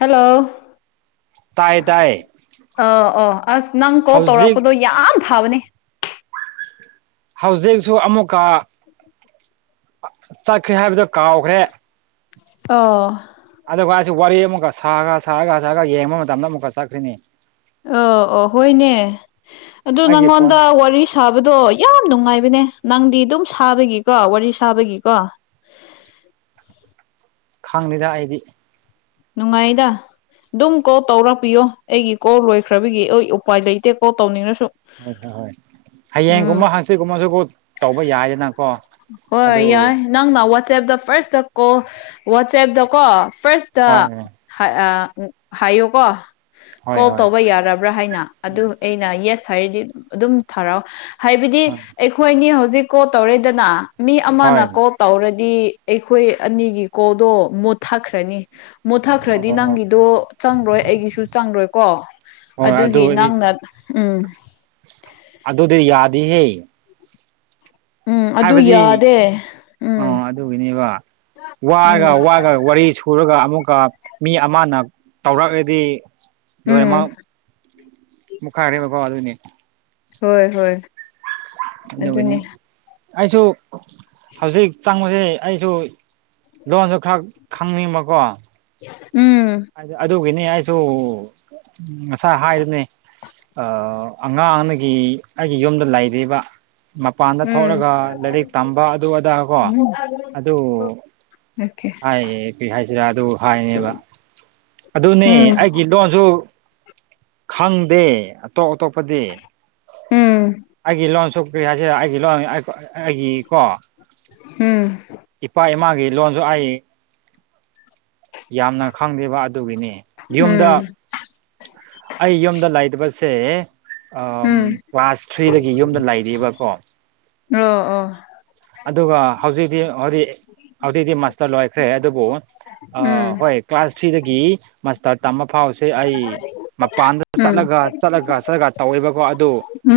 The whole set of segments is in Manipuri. ꯍꯦꯜꯂꯣ ꯇꯥꯏ ꯇꯥꯏ ꯑꯥ ꯑ ꯑꯁ ꯅꯪ ꯀꯣꯜ ꯍꯧꯖꯤꯛ ꯇꯧꯔꯛꯄꯗꯣ ꯌꯥꯝ ꯐꯕꯅꯦ ꯍꯧꯖꯤꯛꯁꯨ ꯑꯃꯨꯛꯀ ꯆꯠꯈ꯭ꯔꯦ ꯍꯥꯏꯕꯗꯣ ꯀꯥꯎꯈ꯭ꯔꯦ ꯑ ꯑꯗꯨꯒꯁꯤ ꯋꯥꯔꯤ ꯑꯃꯨꯛꯀ ꯁꯥꯔꯒ ꯁꯥꯔꯒ ꯁꯥꯔꯒ ꯌꯦꯡꯕ ꯃꯇꯝꯗ ꯑꯃꯨꯛꯀ ꯆꯠꯈ꯭ꯔꯤꯅꯤ ꯑ ꯑꯣ ꯍꯣꯏꯅꯦ ꯑꯗꯨ ꯑꯩꯒꯤ ꯐꯣꯟ ꯅꯪꯉꯣꯟꯗ ꯋꯥꯔꯤ ꯁꯥꯕꯗꯣ ꯌꯥꯝ ꯅꯨꯡꯉꯥꯏꯕ ꯍꯥꯏꯅꯦ ꯅꯪ ꯑꯗꯨꯒꯤꯣ ꯋꯥꯔꯤ ꯁꯥꯕꯒꯤꯣ ꯈꯪꯉꯦꯗ ꯑꯩꯗꯤ ꯅꯨꯡꯉꯥꯏꯗ ꯑꯗꯨꯝ ꯀꯣꯜ ꯇꯧꯔꯛꯄꯤꯌꯣ ꯑꯩꯒꯤ ꯀꯣꯜ ꯂꯣꯏꯈ꯭ꯔꯕꯒꯤ ꯑꯩ ꯎꯄꯥꯏ ꯂꯩꯇꯦ ꯀꯣꯜ ꯇꯧꯅꯤꯡꯉꯁꯨ ꯍꯣꯏ ꯍꯣꯏ ꯍꯣꯏ ꯍꯌꯦꯡꯒꯨꯝꯕ ꯍꯪꯆꯤꯠꯒꯨꯝꯕꯁꯨꯕꯨ ꯇꯧꯕ ꯌꯥꯏꯗꯅꯀꯣ ꯑꯗꯨ ꯍꯣꯏ ꯌꯥꯏ ꯅꯪꯅ ꯋꯥꯆꯦꯞꯇ ꯐꯥꯔꯁꯇ ꯀꯣ ꯋꯥꯆꯦꯞꯇ ꯀꯣ ꯍꯣꯏ ꯐꯥꯔꯁꯇ ꯍꯥꯏꯌꯣ ꯀꯣ ꯍꯣꯏ ꯀꯣꯜ ꯍꯣꯏ ꯇꯧꯕ ꯌꯥꯔꯕ꯭ꯔꯥ ꯍꯥꯏꯅ ꯑꯗꯨ ꯑꯩꯅ ꯌꯦꯁ ꯍꯥꯏꯔꯗꯤ ꯑꯗꯨꯝ ꯊꯔꯥꯎꯑꯣ ꯍꯥꯏꯕꯗꯤ ꯍꯣꯏ ꯑꯩꯈꯣꯏꯅꯤ ꯍꯧꯖꯤꯛ ꯀꯣꯜ ꯇꯧꯔꯦꯗꯅ ꯃꯤ ꯍꯣꯏ ꯑꯃꯅ ꯀꯣꯜ ꯇꯧꯔ ꯗꯤ ꯑꯩꯈꯣꯏ ꯑꯅꯤꯒꯤ ꯀꯣꯗꯣ ꯃꯣꯠꯊꯥꯈ꯭ꯔꯅꯤ ꯃꯨꯠꯊꯈ꯭ꯔꯗꯤ ꯑꯣ ꯅꯪꯒꯤꯗꯣ ꯆꯪꯔꯣꯏ ꯑꯩꯒꯤꯁꯨ ꯆꯪꯪꯂꯣꯏꯀꯣ ꯍꯣꯏ ꯑꯗꯨꯒꯤ ꯑꯗꯨꯗꯤ ꯅꯪꯅ ꯎꯝ ꯑꯗꯨꯗꯤ ꯌꯥꯗꯤꯍꯦ ꯎꯝ ꯑꯗꯨ ꯍꯥꯏꯕꯗꯤ ꯌꯥꯗꯦ ꯎꯝ ꯑꯣ ꯑꯗꯨꯒꯤꯅꯦꯕ ꯋꯥꯒ ꯎꯝ ꯋꯥꯒ ꯋꯥꯔꯤ ꯁꯨꯔꯒ ꯑꯃꯨꯛ ꯃꯤ ꯑꯃꯅ ꯇꯧꯔꯛꯑꯒꯗꯤ ꯎꯝ ꯃꯨꯎꯛ ꯈꯥꯏꯔꯦꯕꯀꯣ ꯑꯗꯨꯅꯦ ꯍꯣꯏ ꯍꯣꯏ ꯑꯗꯨꯒꯤꯅꯤ ꯑꯗꯨꯅꯤ ꯑꯩꯁꯨ ꯍꯧꯖꯤꯛ ꯆꯪꯕꯁꯦ ꯑꯩꯁꯨ ꯂꯣꯟꯁꯨ ꯈꯔ ꯈꯪꯅꯤꯡꯕꯀꯣ ꯎꯝ ꯑꯗꯨꯒꯤꯅꯤ ꯑꯩꯁꯨ ꯉꯁꯥꯏ ꯍꯥꯏꯕꯅꯦ ꯑꯥ ꯑꯉꯥꯡ ꯑꯃꯒꯤ ꯑꯩꯒꯤ ꯌꯨꯝꯗ ꯂꯩꯔꯤꯕ ꯃꯄꯥꯟꯗ ꯎꯝ ꯊꯣꯛꯂꯒ ꯂꯥꯏꯔꯤꯛ ꯇꯝꯕ ꯑꯗꯨ ꯑꯗꯥ ꯀꯣ ꯑꯗꯨ ꯑꯣꯀꯦ ꯍꯥꯏꯌꯦ ꯀꯔꯤ ꯍꯥꯏꯁꯤꯔ ꯑꯗꯨ ꯍꯥꯏꯅꯦꯕ ꯑꯗꯨꯅꯤ ꯎꯝ ꯑꯩꯒꯤ ꯂꯣꯟꯁꯨ ꯈꯪꯗꯦ ꯑꯇꯣꯞ ꯑꯇꯣꯞꯄꯗꯤ ꯎꯝ ꯑꯩꯒꯤ ꯂꯣꯟ ꯁꯨ ꯀꯔꯤ ꯍꯥꯏꯁꯦ ꯑꯩꯒꯤ ꯂꯣꯟ ꯑꯩꯒꯤ ꯀꯣ ꯎꯝ ꯏꯄꯥ ꯏꯃꯥꯒꯤ ꯂꯣꯟꯁꯨ ꯑꯩ ꯌꯥꯝꯅ ꯈꯪꯗꯦꯕ ꯑꯗꯨꯒꯤꯅꯤ ꯌꯨꯝꯗ ꯎꯝ ꯑꯩ ꯌꯨꯝꯗ ꯂꯩꯇꯕꯁꯦ ꯎꯝ ꯀ꯭ꯂꯥꯁ ꯊ꯭ꯔꯤꯗꯒꯤ ꯌꯨꯝꯗ ꯂꯩꯔꯤꯕꯀꯣ ꯑꯣ ꯑꯣ ꯑꯗꯨꯒ ꯍꯧꯖꯤꯛꯇꯤ ꯍꯧꯛ ꯍꯧꯖꯤꯛꯇꯤ ꯃꯥꯁꯇꯔ ꯂꯣꯏꯈ꯭ꯔꯦ ꯑꯗꯨꯕꯨ ꯑ ꯎꯝ ꯍꯣꯏ ꯀ꯭ꯂꯥꯁ ꯊ꯭ꯔꯤꯗꯒꯤ ꯃꯥꯁꯇꯥꯔ ꯏꯝꯐꯥꯜꯁꯦ ꯑꯩ ꯃꯄꯥꯟꯗ ꯎꯝ ꯆꯠꯂꯒ ꯆꯠꯂꯒ ꯆꯠꯂꯒ ꯇꯧꯋꯦꯕꯀꯣ ꯑꯗꯨ ꯎꯝ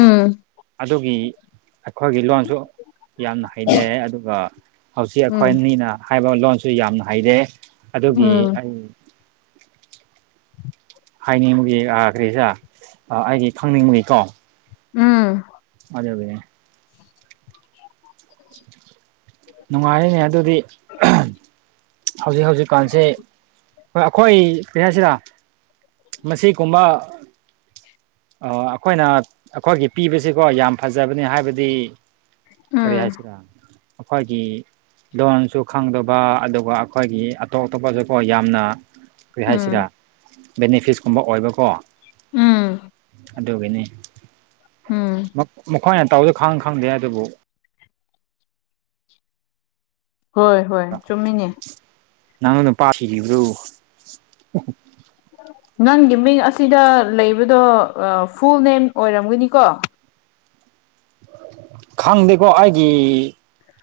ꯑꯗꯨꯒꯤ ꯑꯩꯈꯣꯏꯒꯤ ꯂꯣꯟꯁꯨ ꯌꯥꯝꯅ ꯍꯩꯗꯦ ꯑꯗꯨꯒ ꯍꯧꯖꯤꯛ ꯑꯩꯈꯣꯏ ꯎꯝ ꯑꯅꯤꯅ ꯍꯥꯏꯕ ꯂꯣꯟꯁꯨ ꯌꯥꯝꯅ ꯍꯩꯔꯦ ꯎꯝ ꯑꯗꯨꯒꯤ ꯎꯝ ꯑꯩ ꯍꯥꯏꯅꯤꯡꯕꯒꯤ ꯀꯔꯤꯁꯔꯥ ꯑꯩꯒꯤ ꯈꯪꯅꯤꯡꯕꯒꯤꯀꯣ ꯎꯝ ꯑꯗꯨꯒꯤꯅꯤ ꯅꯨꯡꯉꯥꯏꯔꯤꯁ‌ꯦ ꯑꯗꯨꯗꯤ ꯍꯧꯖꯤꯛ ꯍꯧꯖꯤꯛꯀꯥꯟꯁꯤ ꯍꯣꯏ ꯑꯩꯈꯣꯏ ꯀꯩꯍꯥꯏꯁꯤꯔ ꯃꯁꯤꯒꯨꯝꯕ ꯑꯣ ꯑꯩꯈꯣꯏꯅ ꯑꯩꯈꯣꯏꯒꯤ ꯄꯤꯕꯁꯤꯀꯣ ꯌꯥꯝ ꯐꯖꯕꯅꯤ ꯍꯥꯏꯕꯗꯤ ꯀꯔꯤ ꯎꯝ ꯍꯥꯏꯁꯤꯔꯥ ꯑꯩꯈꯣꯏꯒꯤ ꯂꯣꯟꯁꯨ ꯈꯪꯗꯕ ꯑꯗꯨꯒ ꯑꯩꯈꯣꯏꯒꯤ ꯑꯇꯣꯞ ꯑꯇꯣꯞꯄꯁꯨꯀꯣ ꯌꯥꯝꯅ ꯀꯔꯤ ꯎꯝ ꯍꯥꯏꯁꯤꯔꯥ ꯕꯦꯅꯤꯐꯤꯠꯁꯀꯨꯝꯕ ꯑꯣꯏꯕꯀꯣ ꯎꯝ ꯑꯗꯨꯒꯤꯅꯤ ꯎꯝ ꯑꯩꯈꯣꯏꯅ ꯇꯧꯕꯗꯤ ꯈꯪ ꯈꯪꯗꯦ ꯑꯗꯨꯕꯨ ꯍꯣꯏ ꯍꯣꯏ ꯆꯨꯝꯃꯤꯅꯦ ꯅꯪꯒꯤ ꯅꯨꯄꯥ ꯁꯤꯈꯤꯕꯗꯨ ꯅꯪꯒꯤ ꯃꯤꯡ ꯑꯁꯤꯗ ꯂꯩꯕꯗꯣ ꯐꯨꯜ ꯅꯦꯝ ꯑꯣꯏꯔꯝꯒꯅꯤꯀꯣ ꯈꯪꯗꯦꯀꯣ ꯑꯩꯒꯤ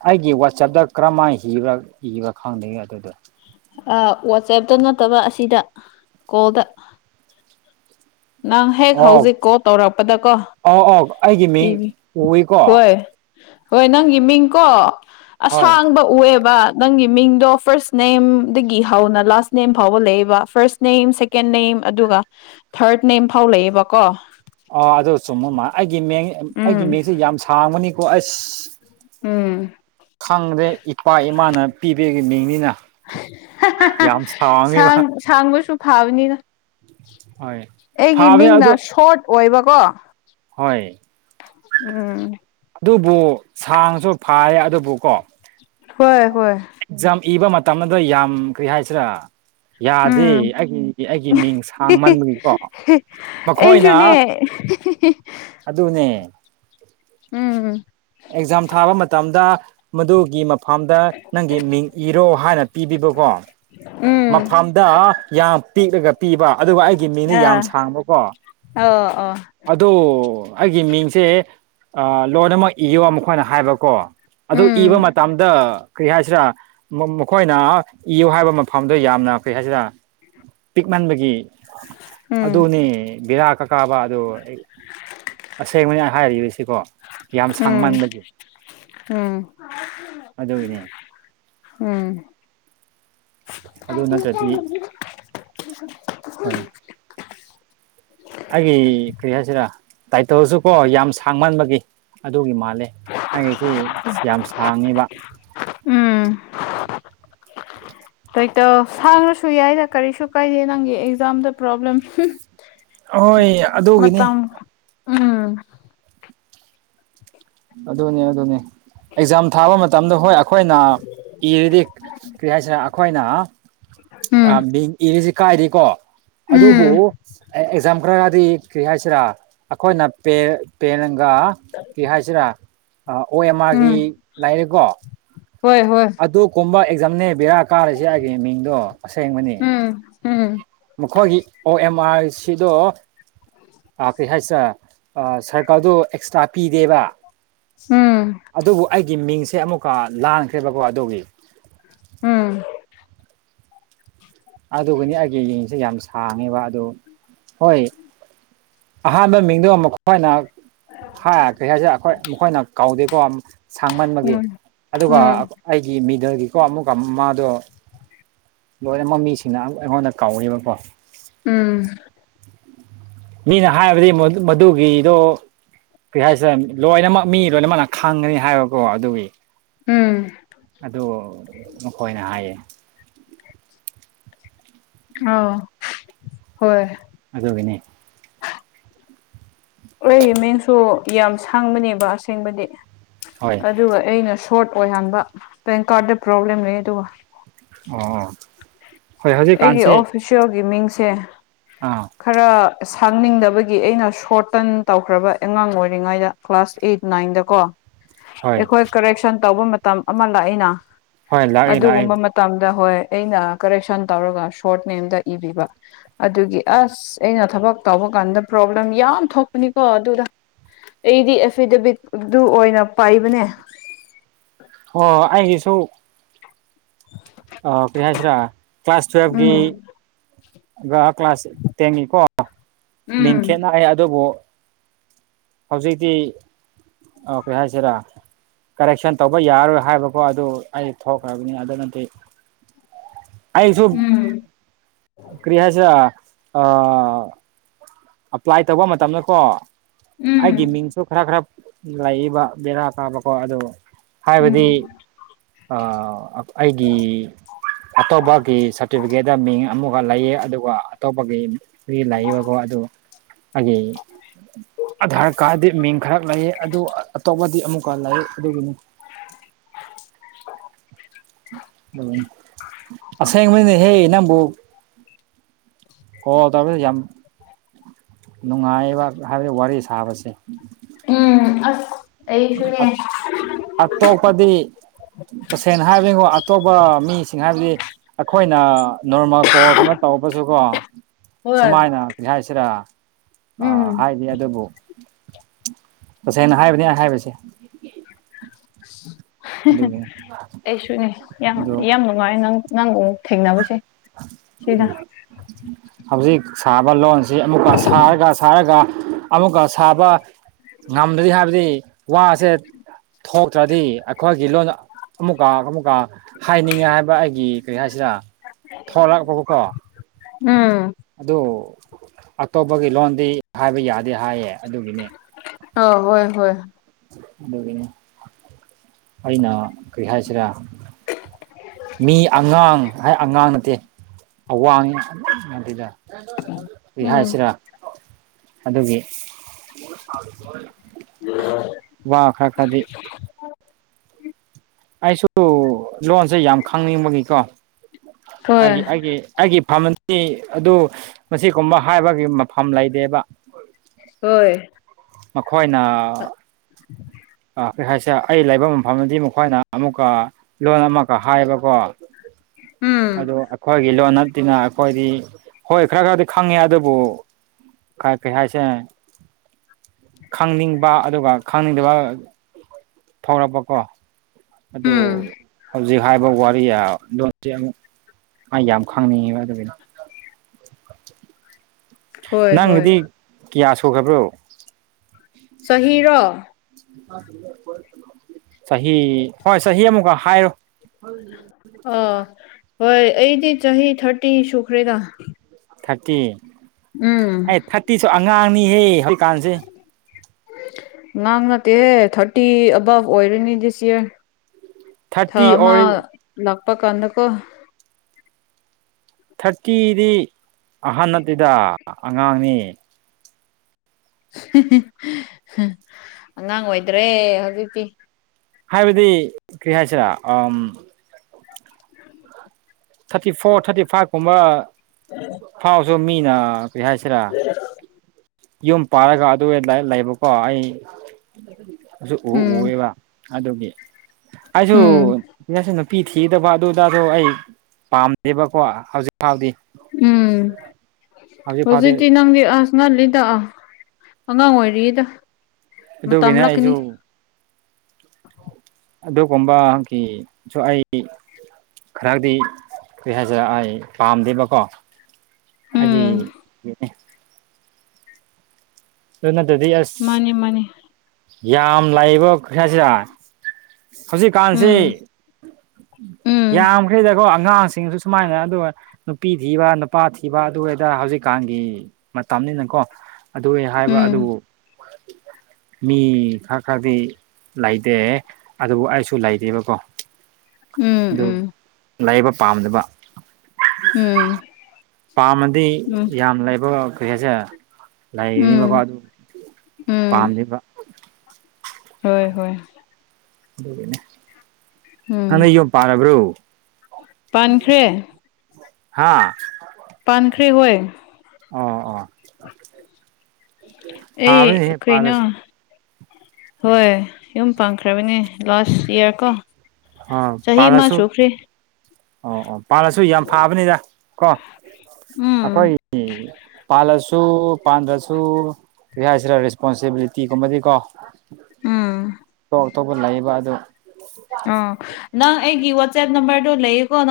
ꯑꯩꯒꯤ ꯋꯥꯆꯦꯞꯇ ꯀꯔꯝꯥꯏꯅꯕ ꯏꯕ꯭ꯔꯥ ꯈꯪꯗꯦ ꯑꯗꯨꯗꯣ ꯋꯥꯆꯦꯞꯇ ꯅꯠꯇꯕ ꯑꯁꯤꯗ ꯀꯣꯜꯗ ꯅꯪ ꯍꯦꯛ ꯍꯧꯖꯤꯛ ꯀꯣꯜ ꯇꯧꯔꯛꯄꯗꯀꯣ ꯑꯧ ꯑꯧ ꯑꯩꯒꯤ ꯃꯤꯡ ꯏꯕꯤ ꯎꯏꯀꯣ ꯍꯣꯏ ꯍꯣꯏ ꯅꯪꯒꯤ ꯃꯤꯡꯀꯣ ꯍꯣꯏ ꯑꯁꯥꯡꯕ ꯎꯑꯦꯕ ꯅꯪꯒꯤ ꯃꯤꯡꯗꯣ ꯐꯥꯔꯁ ꯅꯦꯝꯗꯒꯤ ꯍꯧꯅ ꯂꯥꯁ ꯅꯦꯝ ꯐꯥꯎꯕ ꯂꯩꯕ ꯐꯥꯔꯁ ꯅꯦꯝ ꯁꯦꯀꯦꯟ ꯅ ꯑꯗꯨꯒ ꯊꯥꯔꯠ ꯅꯦꯝ ꯐꯥꯎ ꯂꯩꯌꯦꯕꯀꯣ ꯑ ꯑꯗꯨ ꯆꯨꯝꯕ ꯃꯥ ꯑꯩꯒꯤ ꯃꯤꯡ ꯑꯩꯒꯤ ꯎꯝ ꯃꯤꯡꯁꯦ ꯌꯥꯝ ꯁꯥꯡꯕꯅꯤꯀꯣ ꯑꯁ ꯎꯝ ꯈꯪꯗ꯭ꯔꯦ ꯏꯄꯥ ꯏꯃꯥꯅ ꯄꯤꯕꯒꯤ ꯃꯤꯡꯅꯤꯅ ꯌꯥꯝ ꯁ ꯁꯥꯡꯉꯦꯕ ꯁꯥꯡꯕꯁꯨ ꯐꯥꯕꯅꯤꯅ ꯍꯣꯏ ꯑꯩꯒꯤ ꯐꯕꯅꯦ ꯃꯤꯡꯅ ꯑꯗꯨ ꯁꯣꯔꯠ ꯑꯣꯏꯕꯀꯣ ꯍꯣꯏ ꯎꯝ ꯑꯗꯨꯕꯨ ꯁꯥꯡꯁꯨ ꯐꯔꯦ ꯑꯗꯨꯕꯨꯀꯣ ꯍꯣꯏ ꯍꯣꯏ ꯑꯦꯛꯖꯝ ꯏꯕ ꯃꯇꯝꯗ ꯌꯥꯝ ꯀꯔꯤ ꯍꯥꯏꯁꯤꯔꯥ ꯌꯥꯗꯦ ꯎꯝ ꯑꯩꯒꯤ ꯑꯩꯒꯤ ꯃꯤꯡ ꯁꯥꯡꯃꯟꯕꯒꯤꯀꯣ ꯃꯈꯣꯏꯅ ꯑꯩꯁꯨꯅꯦ [unintelligible] ꯑꯗꯨ ꯑꯗꯨꯅꯦ ꯎꯝꯝ ꯑꯦꯛꯖꯥꯝ ꯊꯥꯕ ꯃꯇꯝꯗ ꯃꯗꯨꯒꯤ ꯐꯥꯔꯝꯗ ꯅꯪꯒꯤ ꯃꯤꯡ ꯏꯔꯣ ꯍꯥꯏꯅ ꯄꯤꯕꯤꯕꯀꯣ ꯎꯝ ꯃꯐꯝꯗ ꯌꯥꯝ ꯄꯤꯛꯂꯒ ꯄꯤꯕ ꯑꯗꯨꯒ ꯑꯩꯒꯤ ꯃꯤꯅ ꯌꯥꯝ ꯑꯥ ꯁꯥꯡꯕꯀꯣ ꯑꯣ ꯑꯣ ꯑꯩꯒꯤ ꯃꯤꯡꯁꯦ ꯑ ꯂꯣꯟ ꯑꯃ ꯏꯌꯣ ꯃꯈꯣꯏꯅ ꯍꯥꯏꯕꯀꯣ ꯑꯗꯨ ꯏꯕ ꯎꯝ ꯃꯇꯝꯗ ꯀꯔꯤ ꯍꯥꯏꯁꯤꯔꯥ ꯃꯈꯣꯏꯅ ꯏꯌꯨ ꯍꯥꯏꯕ ꯃꯐꯝꯗꯣ ꯌꯥꯝꯅ ꯀꯔꯤ ꯍꯥꯏꯁꯤꯔꯥ ꯄꯤꯛꯃꯟꯕꯒꯤ ꯎꯝ ꯑꯗꯨꯅꯦ ꯕꯤꯔꯥꯛ ꯀꯀꯥꯕ ꯑꯗꯣ ꯑꯁꯦꯡꯕꯅꯤ ꯍꯥꯏꯔꯤꯕꯁꯤꯀꯣ ꯌꯥꯝ ꯎꯝ ꯁꯥꯡꯃꯟꯕꯒꯤ ꯎꯝ ꯑꯗꯨꯒꯤꯅꯦ ꯎꯝ ꯑꯗꯨ ꯅꯠꯇ꯭ꯔꯗꯤ ꯍꯣꯏ ꯑꯩꯒꯤ ꯀꯔꯤ ꯍꯥꯏꯁꯤꯗ ꯇꯥꯏꯇꯜꯁꯨ ꯀꯣ ꯌꯥꯝ ꯁꯥꯡꯃꯟꯕꯒꯤ ꯑꯗꯨꯒꯤ ꯃꯥ ꯂꯦ ꯑꯩꯒꯤꯁꯤ ꯌꯥꯝ ꯁꯥꯡꯉꯤꯕ [inaudible] ꯇꯥꯏꯇꯔ ꯁꯥꯡꯉ꯭ꯔꯁꯨ ꯌꯥꯏꯗ ꯀꯔꯤꯁꯨ ꯀꯥꯏꯗꯦ ꯅꯪꯒꯤ ꯑꯦꯛꯖꯥꯝꯗ ꯄ꯭ꯔꯣꯕ꯭ꯂꯦꯝ ꯑꯣꯏ ꯑꯗꯨꯒꯤꯅꯤ ꯃꯇꯝ ꯎꯝ ꯑꯗꯨꯅꯦ ꯑꯗꯨꯅꯦ ꯑꯦꯛꯖꯥꯝ ꯊꯥꯕ ꯃꯇꯝꯗ ꯍꯣꯏ ꯑꯩꯈꯣꯏꯅ ꯏꯔꯤꯗꯤ ꯀꯔꯤ ꯍꯥꯏꯁꯤꯅ ꯑꯩꯈꯣꯏꯅ ꯎꯝ ꯕꯤ ꯏꯔꯤꯁꯤ ꯀꯥꯏꯔꯤꯀꯣ ꯑꯗꯨꯕꯨ ꯎꯝ ꯑꯦꯛꯖꯥꯝꯄꯜ ꯈꯈ꯭ꯔꯗꯤ ꯀꯔꯤ ꯍꯥꯏꯁꯤꯔꯥ ꯑꯩꯈꯣꯏꯅ ꯄꯦꯟꯒ ꯀꯔꯤ ꯍꯥꯏ ꯔ ꯎꯝ ꯑꯣꯃꯥꯒꯤ ꯂꯥꯏꯔꯦꯀꯣ ꯍꯣꯏ ꯍꯣꯏ ꯑꯗꯨ ꯀꯣꯕ ꯑꯦꯛꯖꯝꯅꯦ ꯕꯦꯔꯥ ꯀꯥꯔꯤꯁꯤ ꯑꯩꯒꯤ ꯃꯤꯡꯗꯣ ꯑꯁꯦꯡꯕꯅꯤ ꯎꯝ ꯎꯝ ꯃꯈꯣꯏꯒꯤ ꯑꯣ ꯑꯦꯝ ꯑꯥꯔ ꯁꯤꯗꯣ ꯑꯥ ꯀꯔꯤ ꯍꯥꯏꯁꯔ ꯁꯔꯀꯥꯔꯗꯣ ꯑꯦꯛꯁꯇ꯭ꯔꯥ ꯄꯤꯗꯦꯕ ꯎꯝ ꯒꯤ ꯃꯤꯡꯁꯦ ꯑꯃꯨꯛꯀ ꯂꯥꯟꯈ꯭ꯔꯦꯕꯀꯣ ꯑꯗꯨꯒꯤ ꯎꯝ ꯑꯗꯨꯒꯅꯤ ꯑꯩꯒꯤ ꯌꯦꯡꯁꯦ ꯌꯥꯝ ꯁꯥꯡꯉꯦꯕ ꯑꯗꯨ ꯍꯣꯏ ꯑꯍꯥꯟꯕ ꯃꯤꯡꯗꯣ ꯑꯃꯨꯛ ꯈꯣꯏꯅ ꯍꯥꯏ ꯀꯩ ꯍꯥꯏꯁꯦ ꯑꯩꯈꯣꯏ ꯃꯈꯣꯏꯅ ꯀꯥꯎꯗꯦꯀꯣ ꯁꯥꯡꯃꯟꯕꯒꯤ ꯎꯝ ꯑꯗꯨꯒ ꯎꯝ ꯑꯩꯒꯤ ꯃꯤ ꯗꯜꯒꯤꯀꯣ ꯑꯃꯨꯛꯀ ꯃꯥꯗꯣ ꯂꯣꯏꯅꯃꯛ ꯃꯤꯁꯤꯡꯅ ꯑꯃꯛ ꯑꯩꯉꯣꯟꯗ ꯀꯧꯋꯦꯕꯀꯣ ꯎꯝ ꯃꯤꯅ ꯍꯥꯏꯕꯗꯤ ꯃꯗꯨꯒꯤꯗꯣ ꯀꯔꯤ ꯍꯥꯏꯁꯦ ꯂꯣꯏꯅꯃꯛ ꯃꯤ ꯂꯣꯏꯅꯃꯛꯅ ꯈꯪꯒꯅꯤ ꯍꯥꯏꯕꯀꯣ ꯑꯗꯨꯒꯤ ꯎꯝ ꯑꯗꯨ ꯃꯈꯣꯏꯅ ꯍꯥꯏꯌꯦ ꯑ ꯍꯣꯏ ꯑꯗꯣ ꯏꯅꯦ ꯑꯩꯒꯤ ꯃꯤꯡꯁꯨ ꯌꯥꯝ ꯁꯥꯡꯕꯅꯦꯕ ꯑꯁꯦꯡꯕꯗꯤ ꯍꯣꯏ ꯑꯗꯨꯒ ꯑꯩꯅ ꯁꯣꯔꯠ ꯑꯣꯏꯍꯟꯕ ꯄꯦꯟ ꯀꯥꯔꯗ ꯄ꯭ꯔꯣꯕ꯭ꯂꯦꯝ ꯂꯩ ꯑꯗꯨꯒ ꯑꯣ ꯍꯣꯏ ꯑꯩꯒꯤ ꯍꯧꯖꯤꯛꯀꯥꯟꯁꯤ ꯑꯣꯐꯤꯁꯦꯜꯒꯤ ꯃꯤꯡꯁꯦ ꯑꯥ ꯈꯔ ꯁꯥꯡꯅꯤꯡꯗꯕꯒꯤ ꯑꯩꯅ ꯁꯣꯔꯇꯟ ꯇꯧꯈ꯭ꯔꯕ ꯑꯉꯥꯡ ꯑꯣꯏꯔꯤꯉꯩꯗ ꯀ꯭ꯂꯥꯁ ꯑꯩꯠ ꯅꯥꯏꯟꯗꯀꯣ ꯍꯣꯏ ꯑꯩꯈꯣꯏ ꯀꯔꯦꯛꯁꯟ ꯇꯧꯕ ꯃꯇꯝ ꯑꯃ ꯂꯥꯛꯏꯅ ꯍꯣꯏ ꯂꯥꯛꯑꯦ ꯂꯥꯛꯑꯦ ꯑꯗꯨꯒꯨꯝꯕ ꯃꯇꯝꯗ ꯍꯣꯏ ꯑꯩꯅ ꯀꯦ ꯑꯗꯨ ꯑ ꯑꯩꯅ ꯊꯛ ꯇ ꯀꯗ ꯄꯣꯂꯦꯝ ꯌꯥꯝ ꯊꯣꯛꯄꯅꯤꯀꯣ ꯑꯗꯨꯗ ꯑꯩꯗꯤ ꯑꯦꯐꯤꯗꯦꯕꯤꯠ ꯑꯗꯨ ꯑꯣꯏꯅ ꯄꯥꯏꯕꯅꯦ ꯑꯣ ꯑꯩꯒꯤꯁꯨ ꯑꯣ ꯀꯔꯤ ꯍꯥꯏꯁꯤꯔꯥ ꯀ꯭ꯂꯥꯁ ꯎꯝ ꯇꯨꯋꯜꯚꯒꯤ ꯀ꯭ꯂꯥꯁ ꯇꯦꯟꯒꯤꯀꯣ ꯎꯝ ꯃꯤꯡ ꯈꯦꯅꯩ ꯑꯗꯨꯕꯨ ꯍꯧꯖꯤꯛꯇꯤ ꯀꯩ ꯍꯥꯏꯁꯤꯔꯥ ꯀꯔꯦꯛꯁꯟ ꯇꯧꯕ ꯌꯥꯔꯣꯏ ꯍꯥꯏꯕꯀꯣ ꯑꯗꯨ ꯑꯩ ꯊꯣꯛꯈ꯭ꯔꯕꯅꯤ ꯑꯗꯨꯅꯗꯤ ꯑꯩꯁꯨ ꯎꯝ ꯀ꯭ꯔꯤꯌꯥꯁꯤ ꯑ ꯑꯄ꯭ꯂꯥꯏ ꯇꯧꯕ ꯃꯇꯝꯗꯀꯣ ꯎꯝ ꯑꯩꯒꯤ ꯃꯤꯡꯁꯨ ꯈꯔ ꯈꯔ ꯂꯩꯕ ꯕꯦꯔꯥ ꯀꯥꯕꯀꯣ ꯑꯗꯨ ꯍꯥꯏꯕꯗꯤ ꯎꯝ ꯑꯩꯒꯤ ꯑꯇꯣꯞꯄꯒꯤ ꯁꯥꯔꯇꯤꯐꯤꯀꯦꯠ ꯃꯤꯡ ꯑꯃꯨꯒ ꯂꯩꯌꯦ ꯑꯗꯨꯒ ꯑꯇꯣꯞꯄꯒꯤ ꯂꯏꯕꯒꯣ ꯑꯗꯨ ꯑꯩꯒꯤ ꯑꯙꯥꯔ ꯀꯥꯔꯗꯤ ꯃꯤꯡ ꯈꯔ ꯂꯩ ꯑꯗꯨ ꯑꯇꯣꯞꯄꯗꯤ ꯑꯃꯨꯛꯀ ꯂꯩ ꯑꯗꯨꯒꯤꯅꯤ [unintelligible] ꯑꯁ ꯍꯦꯡ ꯃ ꯍꯦ ꯅꯕꯨꯣ ꯀꯣ ꯇꯔꯗꯤ ꯌꯥꯝ ꯅꯨꯡꯉꯥꯏꯕ ꯍꯥꯏꯕꯗꯤ ꯋꯥꯔꯤ ꯁꯥꯕꯁꯦ ꯎꯝ ꯑꯁ ꯑꯩꯁꯨꯅꯦ ꯑꯇꯣꯞꯄꯗꯤ ꯇꯁꯦꯡꯅ ꯍꯥꯏꯕꯅꯤꯉꯣ ꯑꯇꯣꯞꯄ ꯃꯤꯁꯤꯡ ꯍꯥꯏꯕꯗꯤ ꯑꯩꯈꯣꯏꯅ ꯅꯣꯔꯃꯦꯜ ꯀꯣꯜ ꯀꯨꯝꯕ ꯇꯧꯔ ꯁꯨꯨꯒꯣ ꯍꯣꯏ ꯁꯨꯃꯥꯏꯅ ꯀꯔꯤ ꯍꯥꯏꯁꯤꯔꯥ ꯑ ꯎꯝ ꯍꯥꯏꯗꯤ ꯑꯗꯨꯕꯨ ꯇꯁꯦꯡꯅ ꯍꯥꯏꯕꯅꯦ ꯍꯥꯏꯕꯁꯦ ꯑꯗꯨꯒꯤꯅꯤ ꯑꯩꯁꯨꯅꯦ ꯌꯥꯝ ꯌꯥꯝ ꯅꯨꯡꯉꯥꯏ ꯅꯪ ꯅꯪꯕꯨꯛ ꯍꯧꯖꯤ ꯁꯥꯕ ꯂꯣꯟꯁꯤ ꯑꯃꯨꯛꯀ ꯁꯥꯔꯒ ꯁꯥꯔꯒ ꯑꯃꯨꯛꯀ ꯁꯥꯕ ꯉꯝꯗ꯭ꯔꯔꯤ ꯍꯥꯏꯕꯗꯤ ꯋꯥꯁꯦ ꯅꯠꯇ꯭ꯔꯗꯤ ꯑꯩꯈꯣꯏꯒꯤ ꯂꯣꯟ ꯑꯃꯨꯛꯀ ꯑꯃꯨꯛꯀ ꯍꯥꯏꯅꯤꯡꯉꯦ ꯍꯥꯏꯕ ꯑꯩꯒꯤ ꯀꯔꯤ ꯍꯥꯏ ꯊꯂꯒꯄꯒꯀꯣ ꯎꯝ ꯑꯗꯨ ꯑꯇꯣꯞꯄꯒꯤ ꯂꯣꯟꯗꯤ ꯍꯥꯏꯕ ꯌꯥꯗꯦ ꯍꯥꯏꯌꯦ ꯑꯗꯨꯒꯤꯅꯤ ꯑ ꯍꯣꯏ ꯍꯣꯏ ꯑꯗꯨꯒꯤꯅꯦ ꯑꯩꯅ ꯀꯔꯤ ꯍꯥꯏꯁꯤꯔꯥ ꯃꯤ ꯑꯉꯥꯡ ꯍꯥꯏ ꯑꯉꯥꯡ ꯅꯠꯇꯦ ꯑꯋꯥꯡꯉ ꯉꯗꯦꯗ ꯎꯝ ꯔꯤꯍꯥꯏꯁꯤꯔꯥ ꯑꯗꯨꯒꯤ ꯑꯣ ꯋꯥ ꯈꯥ ꯀꯗꯤ ꯑꯩꯁꯨ ꯂꯣꯟꯁꯦ ꯌꯥꯝ ꯈꯪꯅꯤꯡꯕꯒꯤꯀꯣ ꯍꯣꯏ ꯍꯥꯏꯦꯦ ꯍꯥꯏꯦ ꯐꯃꯟ ꯑꯗꯨ ꯃꯁꯤꯒꯨꯝꯕ ꯍꯥꯏꯕꯒꯤ ꯃꯐꯝ ꯂꯩꯗꯦꯕ ꯍꯣꯏ ꯍꯣꯏꯅ ꯑꯩ ꯍꯥꯏꯁꯦ ꯑꯩ ꯂꯩꯕ ꯃꯐꯝꯗꯗꯤ ꯃꯈꯣꯏꯅ ꯑꯃꯨꯛꯀ ꯂꯣꯟ ꯑꯃꯛꯀ ꯍꯥꯏꯌꯦꯕꯀꯣ ꯎꯝ ꯑꯗꯣ ꯑꯈꯋꯥꯒꯤ ꯏꯂꯣꯅ ꯇꯅ ꯑꯩꯈꯣꯏꯗꯤ ꯍꯣꯏ ꯈꯔ ꯈꯔꯗꯤ ꯈꯪꯉꯦ ꯑꯗꯨꯕꯨ ꯀꯥꯏ ꯀꯩ ꯍꯥꯏꯥꯏꯁꯦ ꯈꯪꯅꯤꯡꯕ ꯑꯗꯨꯒ ꯈꯪꯅꯤꯡꯗꯕ ꯐꯥꯎꯔꯛꯄꯀꯣ ꯑꯗꯨ ꯎꯝ ꯍꯧꯖꯤꯛ ꯍꯥꯏꯕ ꯋꯥꯔꯤꯣꯟꯁ ꯑꯃꯨꯛ ꯑꯩ ꯌꯥꯝ ꯈꯪꯅꯤꯡꯉꯤꯕ ꯑꯗꯨꯗꯤ [unintelligible] ꯍꯣꯏ ꯍꯣꯏ ꯀꯤꯌꯥ ꯁꯣꯛꯈ꯭ꯔꯕ꯭ꯔꯣ ꯁꯍꯤꯔꯣ ꯆꯍꯤ ꯍꯣꯏ ꯆꯍꯤ ꯑꯃꯨꯛꯀ ꯍꯥꯏꯔꯣ ꯍ ꯍꯣꯏ ꯑꯩꯗꯤ ꯆꯍꯤ ꯊꯥꯔꯇꯤ ꯁꯨꯈ꯭ꯔꯦꯗ ꯊꯥꯔꯇꯤ ꯎꯝ ꯑꯩ ꯊꯥꯔꯇꯤꯁꯨ ꯑꯉꯥꯡꯅꯤꯍꯦ ꯍꯧꯖꯤꯛꯀꯥꯟꯁꯦ ꯉꯥꯡ ꯅꯠꯇꯦꯍꯦ ꯊꯥꯔꯇꯤ ꯑꯕꯞ ꯑꯣꯏꯔꯅꯤ ꯗꯤꯁ ꯌꯌꯥꯔ ꯊꯥ ꯊꯥꯔꯇꯤ ꯑꯃ ꯑꯣꯏ ꯂꯥꯛꯄ ꯀꯥꯟꯗꯀꯣ ꯊꯥꯔꯇꯤꯗꯤ ꯑꯍꯟ ꯅꯠꯇꯦꯗ ꯑꯉꯥꯡꯅꯤ ꯑꯉꯥꯡ ꯑꯣꯏꯗ꯭ꯔꯦ ꯍꯧꯖꯤꯛꯇꯤ ꯍꯥꯏꯕꯗꯤ ꯀ꯭ꯔꯤꯌꯥꯁꯤꯔ ꯑ ꯊꯥꯔꯇꯤ ꯐꯣꯔ ꯊꯥꯔꯇꯤ ꯐꯥꯏꯚꯀꯨꯝꯕ ꯎꯝ ꯁꯣ ꯃꯤꯅ ꯀꯩ ꯍꯥꯏꯁꯤꯔꯥ ꯌꯨꯝ ꯄꯥꯔꯒ ꯑꯗꯨ ꯂꯩꯕꯀꯣ ꯑꯩ ꯑꯗꯨ ꯎ ꯎꯝ ꯎꯑꯦꯕ ꯑꯗꯨꯒꯤ ꯎꯝ ꯑꯩꯁꯨꯁꯨ ꯅꯨꯄꯤ ꯊꯤꯗꯕ ꯑꯗꯨꯗꯁꯨ ꯑꯩ ꯄꯥꯝꯗꯦꯕꯀꯣ ꯍꯧꯖꯤꯛ ꯐꯥꯎꯗꯤ ꯎꯝ ꯍꯧꯖꯤꯛ ꯐꯥꯎꯗꯤ ꯍꯧꯖꯤꯗꯤꯤ ꯅꯪꯗꯤ ꯑꯁꯅ ꯂꯤ ꯗꯥ ꯑꯉꯥꯡ ꯑꯣꯏꯔꯤꯗ ꯃꯇꯝ ꯑꯗꯨꯒꯤꯅꯦ ꯑꯩꯁꯨ ꯂꯥꯛꯀꯅꯤ ꯑꯗꯨꯒꯨꯝꯕꯒꯤ ꯁ ꯑꯩ ꯈꯔꯗꯤ ꯀꯔꯤ ꯍꯥꯏꯁꯤꯔ ꯑꯩ ꯄꯥꯝꯗꯦꯕꯀꯣ ꯑꯗꯨꯗꯤ ꯎꯝ ꯑꯗꯨ ꯅꯠꯇꯗꯤ ꯑꯁ ꯃꯥꯅꯤ ꯃꯥꯅꯤ ꯌꯥꯝ ꯂꯥꯛꯏꯑꯕꯣ ꯈꯩꯁꯥꯁꯤꯗ ꯍꯧꯖꯤꯛꯀꯥꯟꯁꯤ ꯎꯝ ꯎꯝ ꯌꯥꯝꯈ꯭ꯔꯦꯗꯀꯣ ꯑꯉꯥꯡꯁꯤꯡꯁꯨ ꯁꯨꯃꯥꯏꯅ ꯑꯗꯨꯒ ꯅꯨꯄꯤ ꯊꯤꯕ ꯅꯨꯄꯥ ꯊꯤꯕ ꯑꯗꯨꯗ ꯍꯧꯖꯤꯛꯀꯥꯟꯒꯤ ꯃꯇꯝꯅꯤꯅꯀꯣ ꯍꯥꯏꯕ ꯎꯝ ꯑꯗꯨꯕꯨ ꯃꯤ ꯈꯔ ꯈꯔꯗꯤ ꯂꯩꯇꯦ ꯑꯗꯨꯕꯨ ꯑꯩꯁꯨ ꯂꯩꯇꯦꯕꯀꯣ ꯎꯝ ꯎꯝ ꯂꯩꯥꯏꯕ ꯄꯥꯝꯗꯕ ꯎꯝ ꯄꯥꯝꯃꯗꯤ ꯎꯝ ꯎꯝ ꯌꯥꯝ ꯂꯩꯕ ꯀꯩꯁꯦ ꯂꯩꯅꯤꯕꯀꯣ ꯎꯝ ꯑꯗꯨ ꯎꯝ ꯄꯝꯗꯄꯥ ꯍꯣꯏ ꯍꯣꯏ ꯑꯗꯨꯅꯦ ꯎꯝ ꯑꯅ ꯌꯣ ꯄꯥꯔꯕ꯭ꯔꯣ ꯄꯥꯟꯈ꯭ꯔꯦ ꯍꯥꯥ ꯃꯥꯟꯈ꯭ꯦ ꯍꯣꯏ ꯑꯣ ꯑꯣ ꯑꯦ ꯐꯥꯕꯅꯤꯍꯦ ꯈꯣꯏꯅ ꯄꯥꯜꯂꯁꯨ ꯍꯣꯏ ꯌꯨꯝ ꯄꯥꯟꯈ꯭ꯔꯕꯅꯦ ꯂꯥꯁ ꯏꯌꯥꯔ ꯀꯣ ꯑ ꯆꯍꯤ ꯑꯃ ꯄꯂꯁꯨ ꯁꯨꯈ꯭ꯔꯦ ꯑꯣ ꯑꯣ ꯄꯥꯜꯂꯁꯨ ꯌꯥꯝ ꯐꯥꯕꯅꯤꯗ ꯀꯣ ꯎꯝ ꯑꯩꯈꯣꯏ ꯄꯂꯁꯨ ꯁꯨ ꯄꯥꯟꯗ꯭ꯔꯁꯨ ꯀꯔꯤ ꯍꯥꯏꯁꯤꯔ ꯔꯦꯁꯄꯣꯟꯁꯤꯕꯤꯂꯤꯇꯤꯒꯨꯝꯕꯗꯤ ꯀꯣ ꯎꯝ ꯇꯣ ꯑꯇꯣꯞꯄ ꯂꯩꯌꯦꯕ ꯑꯗꯨ ꯑ ꯅꯪ ꯑꯩꯒꯤ ꯋꯥꯆꯦꯞ ꯅꯝꯕꯔꯗꯣ ꯂꯩꯌꯦꯀꯣ ꯅꯪ